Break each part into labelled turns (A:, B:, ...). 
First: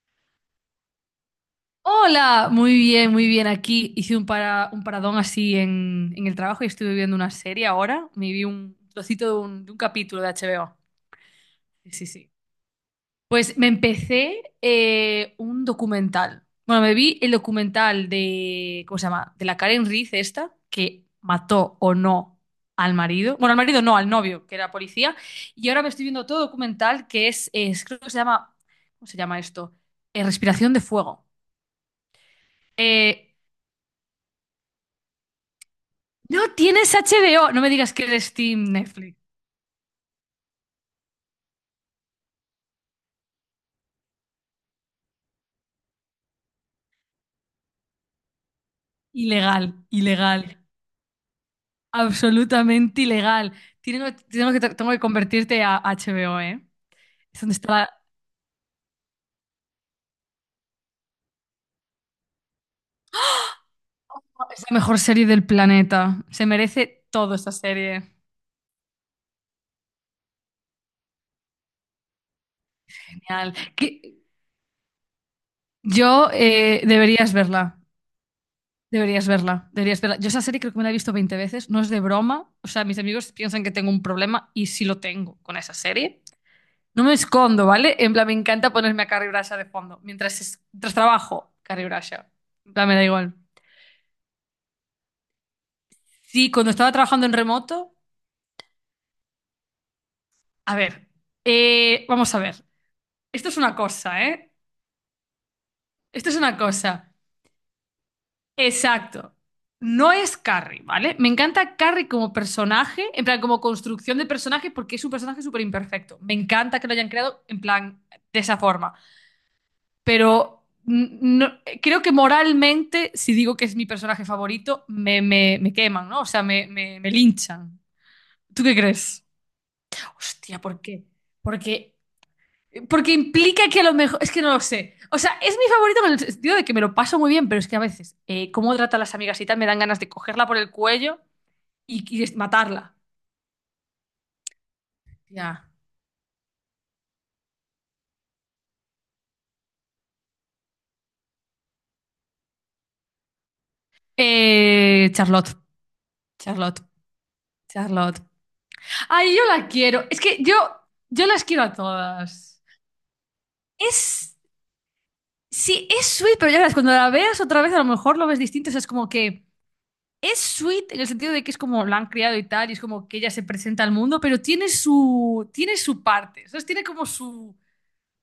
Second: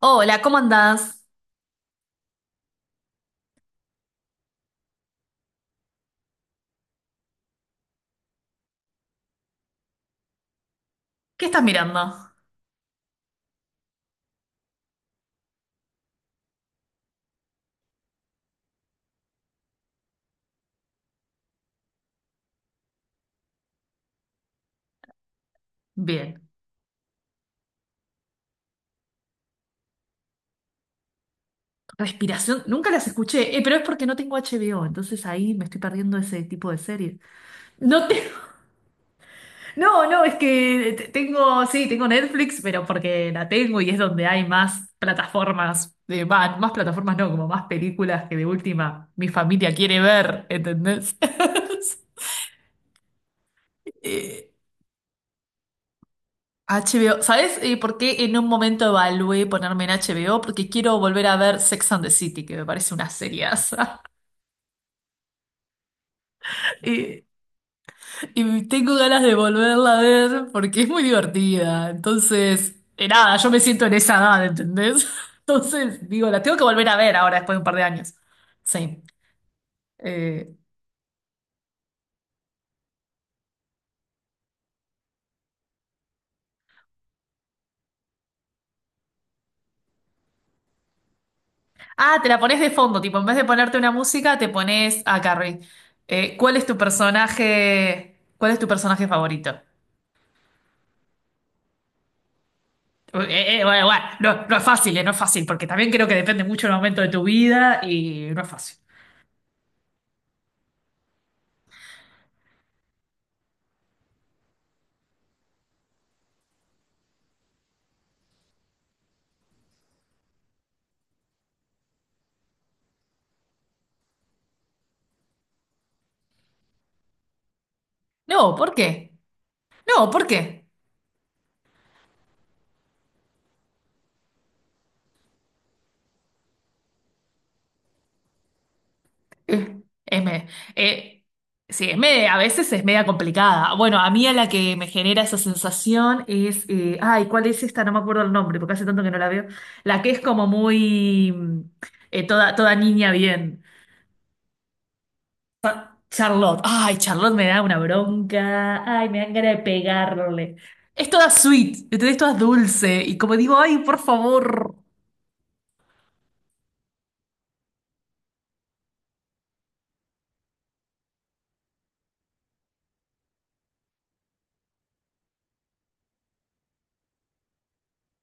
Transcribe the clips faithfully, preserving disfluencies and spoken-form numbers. A: Hola, ¿cómo andás?
B: Hola, muy bien, muy bien. Aquí hice un, para, un paradón así en, en el trabajo y estuve viendo una serie ahora. Me vi un trocito de un, de un capítulo de H B O.
A: ¿Qué estás
B: Sí, sí,
A: mirando?
B: sí. Pues me empecé eh, un documental. Bueno, me vi el documental de, ¿cómo se llama? De la Karen Reed esta, que mató o no al marido. Bueno, al marido no, al novio, que era policía. Y ahora me estoy viendo otro
A: Bien.
B: documental que es, es creo que se llama, ¿cómo se llama esto? Eh, Respiración de Fuego.
A: Respiración, nunca las
B: Eh,
A: escuché, eh, pero es porque no tengo H B O, entonces ahí me estoy perdiendo ese
B: No
A: tipo de
B: tienes
A: series.
B: H B O. No me digas que
A: No te-
B: eres Steam Netflix.
A: no, no, es que te- tengo, sí, tengo Netflix, pero porque la tengo y es donde hay más plataformas, de, va, más plataformas no, como más películas que de última mi
B: Ilegal,
A: familia quiere
B: ilegal.
A: ver, ¿entendés?
B: Absolutamente ilegal. Tiene-
A: Eh,
B: Tengo, que, tengo que convertirte a H B O, ¿eh?
A: H B O,
B: Es donde
A: ¿sabes
B: está
A: eh,
B: la,
A: por qué en un momento evalué ponerme en H B O? Porque quiero volver a ver Sex and the City, que me parece una seriaza.
B: es la mejor serie del planeta. Se merece
A: Y,
B: todo esta serie.
A: y tengo ganas de volverla a ver porque es muy divertida. Entonces, eh, nada, yo
B: Genial.
A: me siento en
B: Que-
A: esa edad, ¿entendés? Entonces, digo,
B: yo
A: la tengo que
B: eh,
A: volver a ver
B: Deberías
A: ahora después de un par
B: verla.
A: de años. Sí.
B: Deberías verla. Deberías verla. Yo esa
A: Eh,
B: serie creo que me la he visto veinte veces. No es de broma. O sea, mis amigos piensan que tengo un problema y sí lo tengo con esa serie. No me escondo, ¿vale? En plan, me encanta ponerme a Carrie Bradshaw de fondo. Mientras, es- mientras trabajo, Carrie
A: Ah,
B: Bradshaw.
A: te la pones de
B: En plan, me
A: fondo,
B: da
A: tipo, en
B: igual.
A: vez de ponerte una música, te pones a Carrie. Eh,
B: Sí,
A: ¿cuál es
B: cuando
A: tu
B: estaba trabajando en remoto,
A: personaje? ¿Cuál es tu personaje favorito?
B: a ver, eh, vamos a ver.
A: Eh,
B: Esto es
A: eh, eh,
B: una
A: bueno, bueno,
B: cosa,
A: no,
B: ¿eh?
A: no es fácil, eh, no es fácil, porque también creo que
B: Esto es
A: depende
B: una
A: mucho del momento
B: cosa.
A: de tu vida y no es fácil.
B: Exacto. No es Carrie, ¿vale? Me encanta Carrie como personaje, en plan, como construcción de personaje, porque es un personaje súper imperfecto. Me encanta que lo hayan creado en plan, de esa forma. Pero no, creo que moralmente, si digo que es mi personaje favorito, me, me, me queman, ¿no? O sea, me, me, me linchan.
A: No,
B: ¿Tú
A: ¿por
B: qué
A: qué?
B: crees?
A: No, ¿por
B: Hostia,
A: qué?
B: ¿por qué? Porque, porque implica que a lo mejor. Es que no lo sé. O sea, es mi favorito en el sentido de que me lo paso muy bien, pero es que a veces, eh, cómo trata a las amigas y tal, me dan
A: Eh,
B: ganas de
A: es me-
B: cogerla por el cuello
A: eh, sí, es
B: y, y
A: me-
B: de
A: a veces es
B: matarla.
A: media complicada. Bueno, a mí a la que me genera esa
B: Ya.
A: sensación es, eh, ay, ¿cuál es esta? No me acuerdo el nombre, porque hace tanto que no la veo. La que es como muy, mm, eh, toda, toda niña bien.
B: Eh, Charlotte.
A: Charlotte,
B: Charlotte.
A: ay, Charlotte me da una
B: Charlotte.
A: bronca, ay, me dan
B: Ay, yo
A: ganas de
B: la quiero. Es que yo,
A: pegarle. Es
B: yo
A: toda
B: las quiero a
A: sweet, ¿entendés? Es toda
B: todas.
A: dulce, y como digo, ay, por
B: Es
A: favor.
B: Sí, es sweet, pero ya verás, cuando la veas otra vez a lo mejor lo ves distinto. O sea, es como que es sweet en el sentido de que es como la han criado y tal, y es como que ella se presenta al mundo, pero tiene su, tiene su parte, ¿sabes? Tiene como su,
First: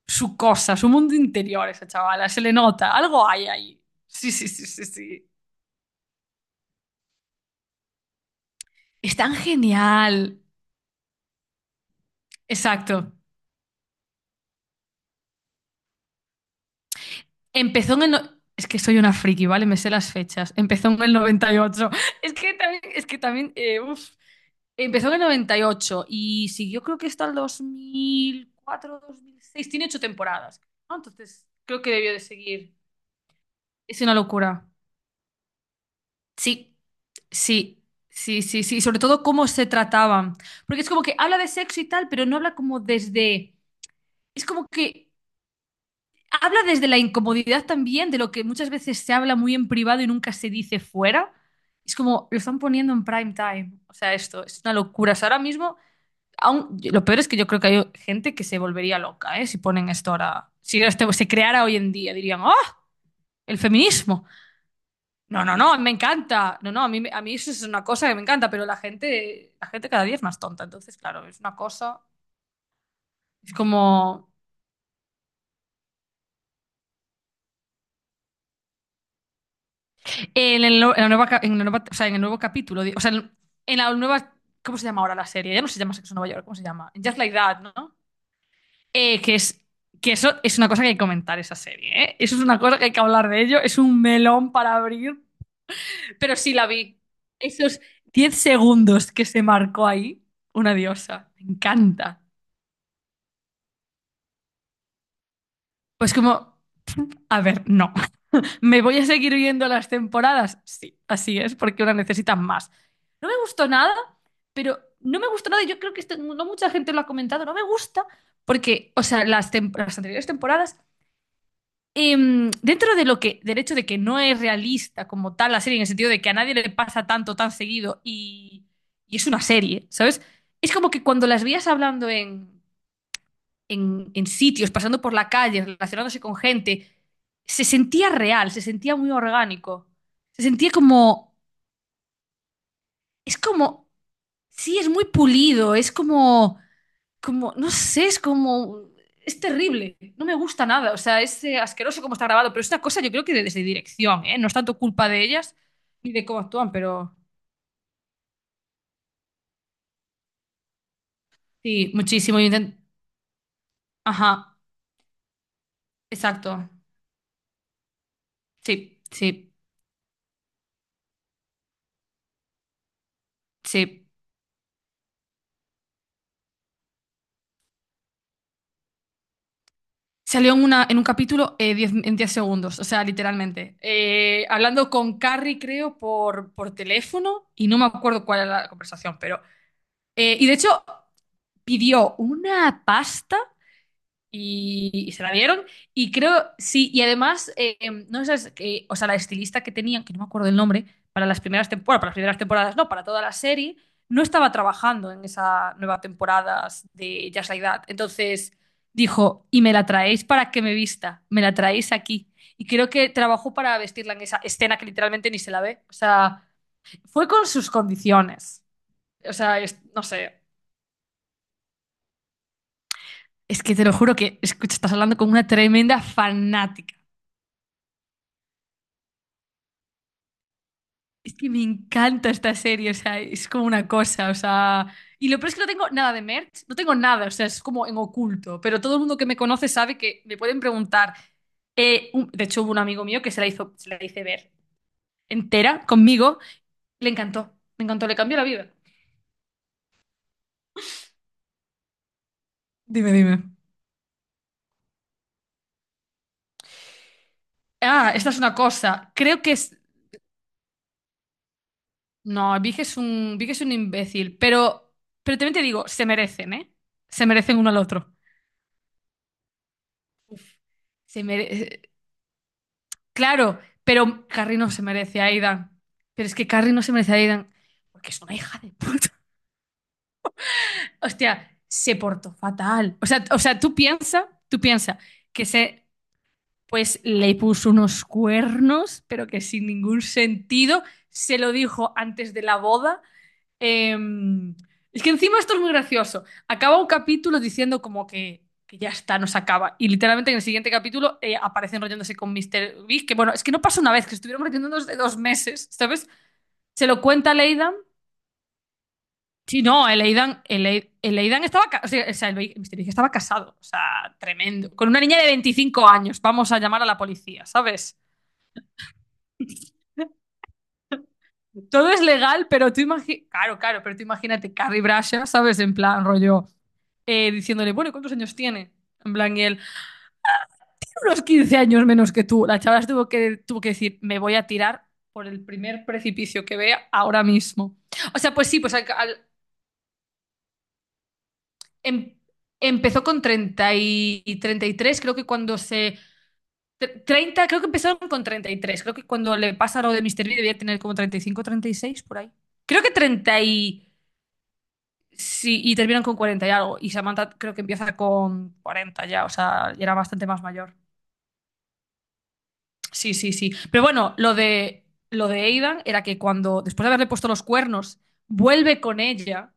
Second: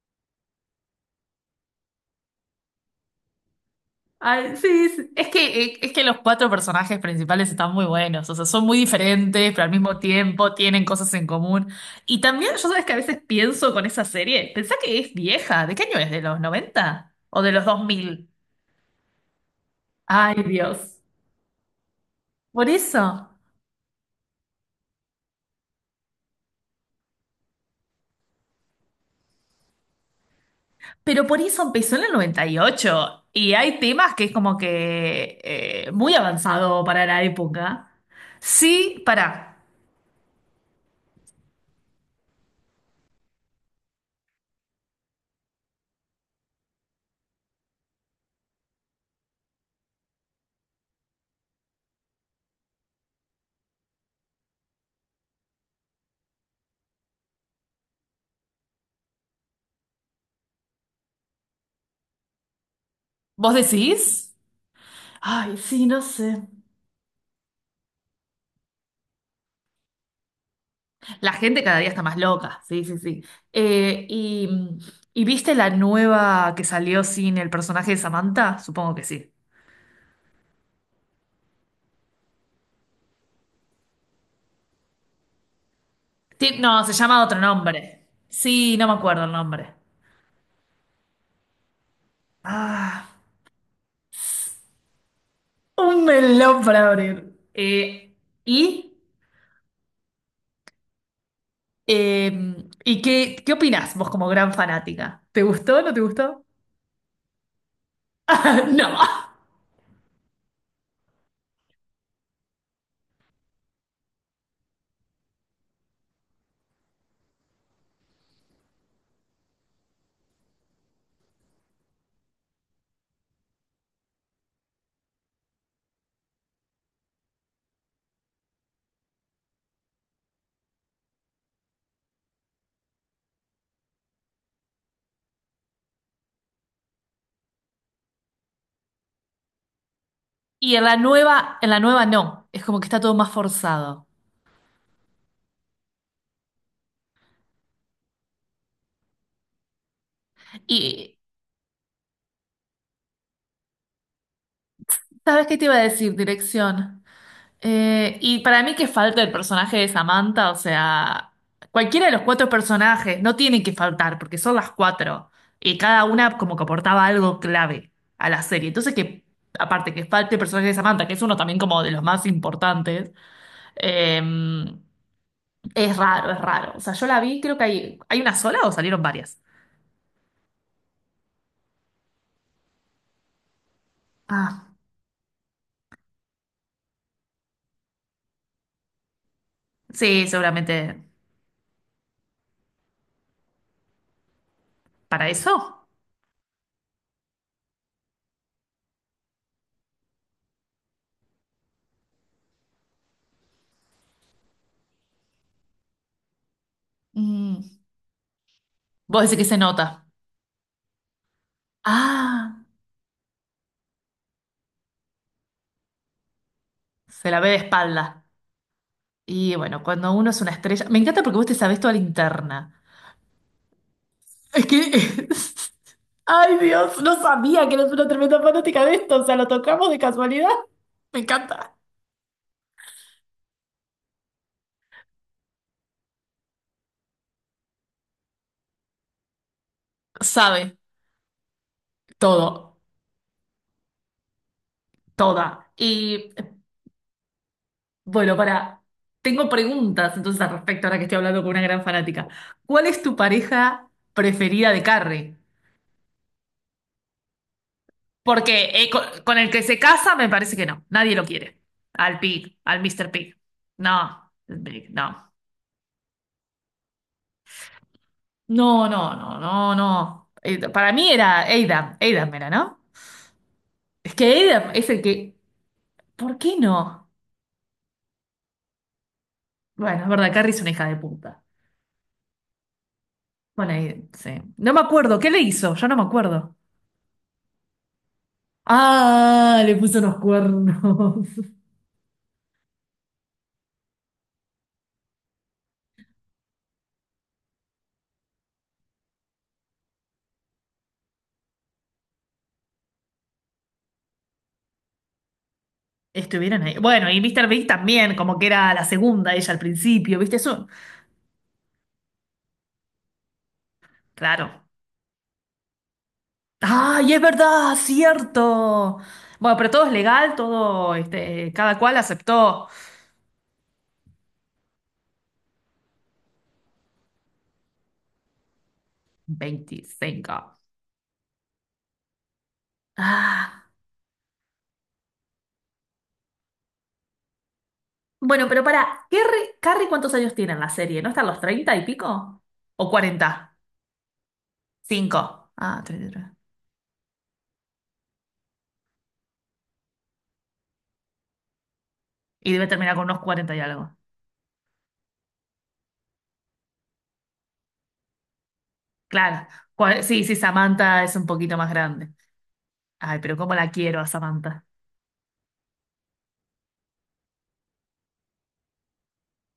B: su cosa, su mundo interior esa chavala, se le nota, algo hay ahí. Sí, sí,
A: Ay,
B: sí, sí,
A: sí, sí. Es
B: sí.
A: que, eh, es que los cuatro personajes principales están muy buenos, o sea, son muy
B: Es tan
A: diferentes, pero al mismo
B: genial.
A: tiempo tienen cosas en común. Y también, yo sabes que a
B: Exacto.
A: veces pienso con esa serie, pensá que es vieja, ¿de qué año es? ¿De los noventa o de los dos
B: Empezó en el...
A: mil?
B: no- Es que soy una friki, ¿vale? Me sé las
A: Ay,
B: fechas. Empezó
A: Dios.
B: en el noventa y ocho. Es que
A: Por
B: también, es que
A: eso.
B: también, eh, uf. Empezó en el noventa y ocho y ocho y siguió creo que hasta el dos mil cuatro, dos mil seis. Tiene ocho temporadas, ¿no?
A: Pero por
B: Entonces
A: eso
B: creo que
A: empezó en el
B: debió de
A: noventa y ocho
B: seguir.
A: y ocho y hay
B: Es una
A: temas que es como
B: locura.
A: que eh, muy
B: Sí,
A: avanzado para la
B: sí,
A: época.
B: sí, sí, sí. Sobre
A: Sí,
B: todo cómo
A: pará.
B: se trataban. Porque es como que habla de sexo y tal, pero no habla como desde... Es como que habla desde la incomodidad también, de lo que muchas veces se habla muy en privado y nunca se dice fuera. Es como, lo están poniendo en prime time. O sea, esto es una locura. O sea, ahora mismo... aún- Lo peor es que yo creo que hay gente que se volvería loca, ¿eh? Si ponen esto ahora, si esto se creara hoy en día, dirían, ¡oh!
A: ¿Vos
B: El feminismo.
A: decís?
B: No,
A: Ay,
B: no, no,
A: sí,
B: me
A: no sé.
B: encanta. No, no, a mí, me- a mí eso es una cosa que me encanta, pero la gente, la gente cada día es más tonta. Entonces, claro,
A: La
B: es una
A: gente cada día está
B: cosa.
A: más loca, sí, sí, sí.
B: Es
A: Eh,
B: como.
A: y, ¿Y viste la nueva que salió sin el personaje de Samantha? Supongo que sí.
B: En el, no- en la nueva, ca- en la nueva- O sea, en el nuevo capítulo, di- o sea, en, en la nueva. ¿Cómo se llama ahora la serie? Ya no se llama Sexo en Nueva York, ¿cómo
A: Ti-
B: se
A: No,
B: llama?
A: se
B: Just
A: llama
B: Like
A: otro
B: That, ¿no?
A: nombre. Sí, no me
B: Eh,
A: acuerdo el
B: que es.
A: nombre.
B: Que eso es una cosa que hay que comentar esa serie, ¿eh? Eso es una cosa que hay que
A: Ah,
B: hablar de ello. Es un melón para abrir.
A: un
B: Pero sí
A: melón
B: la
A: para
B: vi.
A: abrir.
B: Esos
A: Eh,
B: diez
A: ¿y?
B: segundos que se marcó ahí, una diosa. Me encanta.
A: Eh, ¿Y qué, qué opinás vos como gran fanática? ¿Te gustó o no te
B: Pues
A: gustó?
B: como, a ver, no. ¿Me voy a
A: No.
B: seguir viendo las temporadas? Sí, así es, porque una necesita más. No me gustó nada, pero no me gustó nada. Y yo creo que esto no mucha gente lo ha comentado. No me gusta porque, o sea, las, tem- las anteriores temporadas, em, dentro de lo que, del hecho de que no es realista como tal la serie, en el sentido de que a nadie le pasa tanto tan seguido y, y es una serie, ¿sabes? Es como que cuando las veías hablando en, en, en sitios, pasando por la calle, relacionándose con gente, se sentía real, se sentía muy orgánico, se sentía
A: Y en la
B: como,
A: nueva, en la nueva no. Es como que está todo más
B: es como,
A: forzado.
B: sí, es muy pulido, es como... como, no sé, es como, es terrible, no me gusta nada, o
A: Y,
B: sea, es eh, asqueroso como está grabado, pero es una cosa yo creo que de- desde dirección, ¿eh? No es tanto culpa de
A: ¿sabes
B: ellas
A: qué te iba a
B: ni
A: decir?
B: de cómo actúan,
A: Dirección.
B: pero
A: Eh, y para mí que falta el personaje de Samantha, o sea,
B: sí,
A: cualquiera de los
B: muchísimo.
A: cuatro
B: inten-
A: personajes no tienen que faltar, porque son
B: Ajá,
A: las cuatro. Y cada una como que
B: exacto,
A: aportaba algo clave a la serie. Entonces
B: sí,
A: que,
B: sí,
A: aparte que falte el personaje de Samantha, que es uno también como de los más importantes.
B: sí.
A: eh, Es raro, es raro. O sea, yo la vi, creo que hay, ¿hay una sola o salieron varias?
B: Salió en, una, en un capítulo eh, diez en diez segundos, o sea, literalmente. Eh,
A: Ah,
B: hablando con Carrie, creo, por, por teléfono, y no me acuerdo cuál era la conversación, pero...
A: sí,
B: eh, y de hecho,
A: seguramente.
B: pidió una pasta. Y, y se
A: ¿Para
B: la dieron.
A: eso?
B: Y creo, sí, y además, eh, em, no sé, que, o sea, la estilista que tenían, que no me acuerdo el nombre, para las primeras temporadas, para las primeras temporadas, no, para toda la serie, no estaba trabajando en esa nueva temporada de Just
A: mm,
B: Like That. Entonces
A: Vos decís que
B: dijo,
A: se
B: y me
A: nota.
B: la traéis para que me vista, me la traéis aquí.
A: Ah,
B: Y creo que trabajó para vestirla en esa escena que literalmente ni se la ve. O sea, fue
A: se la
B: con
A: ve de
B: sus
A: espalda.
B: condiciones. O
A: Y
B: sea, es-
A: bueno,
B: no
A: cuando uno
B: sé.
A: es una estrella. Me encanta porque vos te sabés toda la interna.
B: Es que te lo juro que,
A: Es
B: escucha,
A: que.
B: estás hablando con una tremenda
A: Ay,
B: fanática.
A: Dios, no sabía que eres una tremenda fanática de esto. O sea, lo tocamos de casualidad. Me
B: Es que me
A: encanta.
B: encanta esta serie, o sea, es como una cosa, o sea... Y lo peor es que no tengo nada de merch, no tengo nada, o sea, es como en oculto, pero todo el mundo que me conoce sabe que me pueden
A: Sabe
B: preguntar. Eh, un- de hecho, hubo
A: todo,
B: un amigo mío que se la hizo, se la hice ver
A: toda.
B: entera
A: Y
B: conmigo, le encantó, me encantó, le
A: bueno,
B: cambió la vida.
A: para. Tengo preguntas entonces al respecto, ahora que estoy hablando con una gran fanática. ¿Cuál es
B: Dime,
A: tu
B: dime.
A: pareja preferida de Carrie?
B: Ah, esta es una
A: Porque eh, co-
B: cosa,
A: con,
B: creo
A: el
B: que
A: que
B: es...
A: se casa me parece que no. Nadie lo quiere. Al Pig,
B: No, Big
A: al
B: es
A: míster Pig.
B: un, Big es un
A: No,
B: imbécil,
A: el Pig,
B: pero,
A: no.
B: pero también te digo, se merecen, ¿eh? Se merecen uno al otro.
A: No, no, no, no, no. Eh, para mí
B: Se
A: era
B: merecen...
A: Adam. Adam era, ¿no?
B: Claro,
A: Es
B: pero
A: que
B: Carrie no
A: Adam
B: se
A: es el
B: merece a
A: que.
B: Aidan. Pero es
A: ¿Por
B: que
A: qué
B: Carrie no se
A: no?
B: merece a Aidan porque es una hija de puta.
A: Bueno, es verdad, Carrie es una hija de puta.
B: Hostia, se portó fatal. O sea, o sea,
A: Bueno,
B: tú
A: ahí-
B: piensa,
A: sí.
B: tú
A: No me
B: piensa
A: acuerdo. ¿Qué le
B: que
A: hizo?
B: se,
A: Yo no me acuerdo.
B: pues le puso unos cuernos, pero que
A: Ah,
B: sin
A: le puso
B: ningún
A: unos
B: sentido.
A: cuernos.
B: Se lo dijo antes de la boda. Em, es que encima esto es muy gracioso. Acaba un capítulo diciendo como que, que ya está, nos acaba. Y literalmente en el siguiente capítulo eh, aparecen enrollándose con míster Big, que bueno, es que no pasa una vez, que estuvieron enrollándonos de dos meses, ¿sabes?
A: Estuvieron ahí.
B: Se lo
A: Bueno, y
B: cuenta a
A: míster Big
B: Leidan.
A: también, como que era la segunda ella al
B: Sí, no, el
A: principio, ¿viste
B: Aidan, el,
A: eso?
B: Ai- el Aidan estaba, ca- o sea, o sea, el Big- míster Big estaba casado, o sea,
A: Claro.
B: tremendo. Con una niña de veinticinco años, vamos a llamar a la
A: ¡Ay, es
B: policía,
A: verdad!
B: ¿sabes?
A: ¡Cierto! Bueno, pero todo es legal, todo, este, cada
B: Todo
A: cual
B: es legal,
A: aceptó
B: pero tú imagi- claro, claro, pero tú imagínate Carrie Bradshaw, ¿sabes? En plan, rollo. Eh, diciéndole, bueno, ¿cuántos años tiene? En plan, y él,
A: veinticinco.
B: unos quince años menos que tú. La chavala se tuvo que, tuvo
A: Ah.
B: que decir, me voy a tirar por el primer precipicio que vea ahora mismo. O sea,
A: Bueno,
B: pues sí,
A: pero
B: pues al-
A: para,
B: al-
A: Carrie, Carrie, ¿cuántos años tiene en la serie? ¿No están los treinta y
B: em-
A: pico? ¿O
B: empezó con
A: cuarenta,
B: treinta y treinta y tres creo que
A: cinco?
B: cuando
A: Ah,
B: se...
A: treinta Y tres.
B: tre- treinta, creo que empezaron con treinta y tres creo que cuando le pasa lo de Mister B debía tener como treinta treinta y cinco treinta y seis por ahí.
A: Y debe
B: Creo que
A: terminar con unos
B: treinta
A: cuarenta y
B: y...
A: algo.
B: Sí, y terminan con cuarenta y algo. Y Samantha creo que empieza con cuarenta ya, o
A: Claro.
B: sea, ya era
A: Cua- Sí,
B: bastante
A: sí,
B: más mayor.
A: Samantha es un poquito más grande.
B: Sí,
A: Ay,
B: sí,
A: pero
B: sí.
A: cómo la
B: Pero
A: quiero a
B: bueno, lo
A: Samantha.
B: de lo de Aidan era que cuando, después de haberle puesto los cuernos, vuelve con ella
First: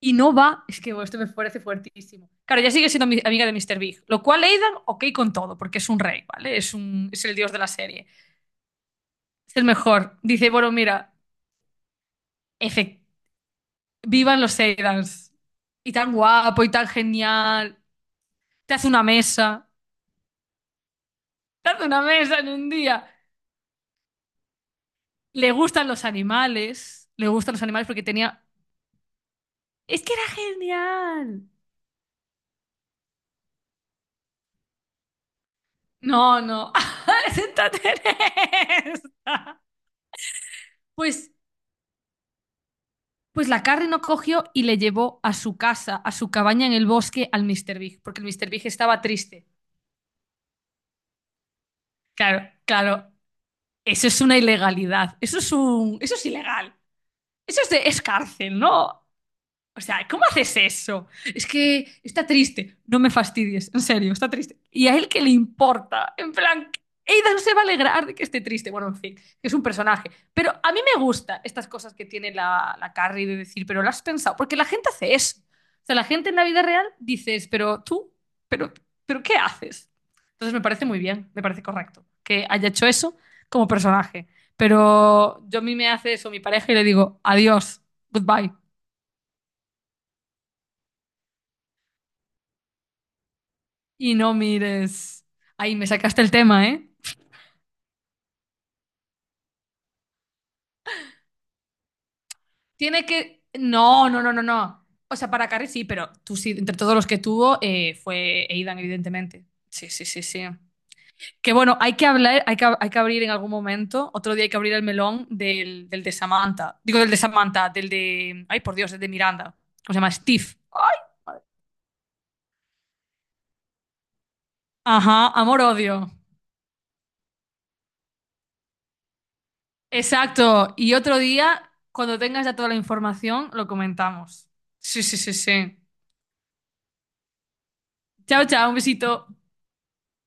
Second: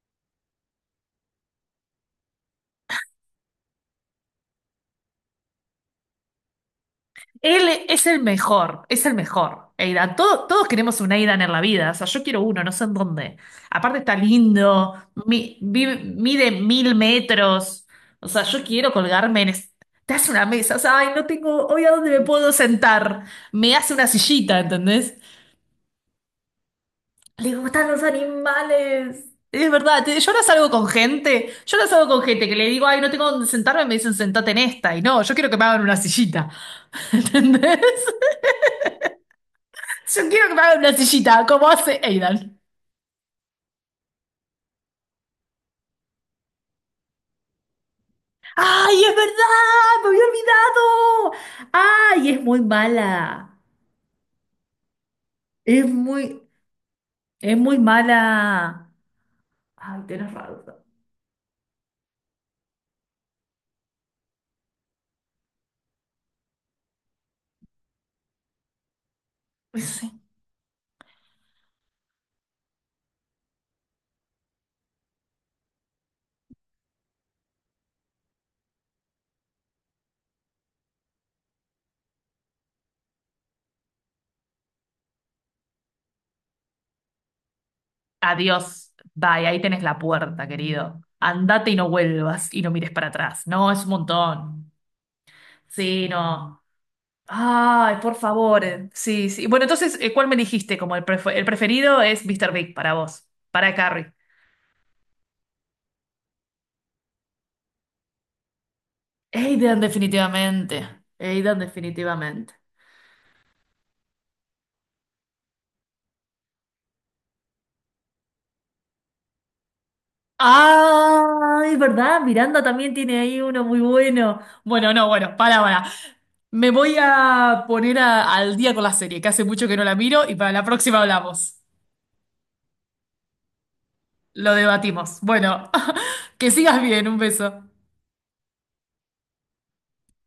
B: y no va. Es que bueno, esto me parece fuertísimo. Claro, ya sigue siendo mi- amiga de míster Big. Lo cual Aidan, ok con todo, porque es un rey, ¿vale? Es un, es el dios de la
A: Él e, es
B: serie.
A: el mejor, es el
B: Es el
A: mejor. Aidan,
B: mejor.
A: todo-
B: Dice,
A: todos
B: bueno,
A: queremos un
B: mira,
A: Aidan en la vida. O sea, yo quiero uno, no sé en
B: efe-
A: dónde. Aparte está
B: vivan los
A: lindo,
B: Aidans.
A: mi-
B: Y
A: vive-
B: tan
A: mide
B: guapo y tan
A: mil
B: genial.
A: metros. O sea, yo
B: Te hace
A: quiero
B: una
A: colgarme en...
B: mesa.
A: es- Te hace una mesa, o sea, ay, no tengo
B: Te
A: hoy
B: hace
A: a
B: una
A: dónde me
B: mesa en
A: puedo
B: un día.
A: sentar. Me hace una sillita, ¿entendés?
B: Le gustan los animales. Le gustan
A: Le
B: los animales
A: gustan los
B: porque tenía.
A: animales. Es verdad,
B: Es que
A: te-
B: era
A: yo no salgo con
B: genial.
A: gente, yo no salgo con gente que le digo, ay, no tengo dónde sentarme, me dicen sentate en esta, y no, yo quiero que me hagan una
B: No,
A: sillita.
B: no. Santa
A: ¿Entendés?
B: Teresa.
A: Yo quiero que me hagan una
B: Pues,
A: sillita, como hace Aidan.
B: pues la Carrie no cogió y le llevó a su casa, a su cabaña en el bosque al míster Big, porque el míster Big estaba
A: ¡Ay, es
B: triste.
A: verdad! ¡Me había olvidado! ¡Ay, es
B: Claro,
A: muy
B: claro.
A: mala!
B: Eso es una ilegalidad. Eso es
A: Es
B: un, eso es
A: muy,
B: ilegal.
A: es
B: Eso es
A: muy
B: de, es cárcel,
A: mala.
B: ¿no? O
A: Ay,
B: sea, ¿cómo
A: tenés
B: haces
A: razón.
B: eso? Es que está triste. No me fastidies, en serio, está triste. ¿Y a él qué le importa? En plan, Ada no se va a alegrar de que esté triste. Bueno, en fin, que es un personaje.
A: Sí.
B: Pero a mí me gusta estas cosas que tiene la, la Carrie de decir, pero lo has pensado. Porque la gente hace eso. O sea, la gente en la vida real dices, pero tú, pero, pero ¿qué haces? Entonces me parece muy bien, me parece correcto que haya hecho eso como personaje. Pero yo a mí me hace eso mi pareja y le digo, adiós, goodbye.
A: Adiós. Bye, ahí tenés la puerta, querido. Andate y no vuelvas y no mires para atrás. No, es un
B: Y no
A: montón.
B: mires. Ahí me
A: Sí,
B: sacaste el
A: no.
B: tema, ¿eh?
A: Ay, por favor. eh. Sí, sí. Bueno, entonces, eh, ¿cuál me dijiste? Como el, prefe- el preferido es míster Big para
B: Tiene
A: vos,
B: que.
A: para
B: No,
A: Carrie.
B: no, no, no, no. O sea, para Carrie sí, pero tú sí, entre todos los que tuvo, eh, fue Aidan, evidentemente.
A: Aidan,
B: Sí, sí, sí, sí.
A: definitivamente.
B: Que
A: Aidan,
B: bueno, hay que hablar,
A: definitivamente.
B: hay que, hay que abrir en algún momento. Otro día hay que abrir el melón del, del de Samantha. Digo, del de Samantha, del de. Ay, por Dios, el de Miranda. ¿Cómo se llama? Steve.
A: Ay, ¿verdad? Miranda también tiene ahí uno muy bueno. Bueno, no,
B: Ajá,
A: bueno, para, para.
B: amor-odio.
A: Me voy a poner a- al día con la serie, que hace mucho que no la miro y para la
B: Exacto. Y
A: próxima
B: otro
A: hablamos.
B: día, cuando tengas ya toda la información, lo comentamos.
A: Lo
B: Sí, sí,
A: debatimos.
B: sí,
A: Bueno,
B: sí.
A: que sigas bien, un beso.
B: Chao, chao, un besito.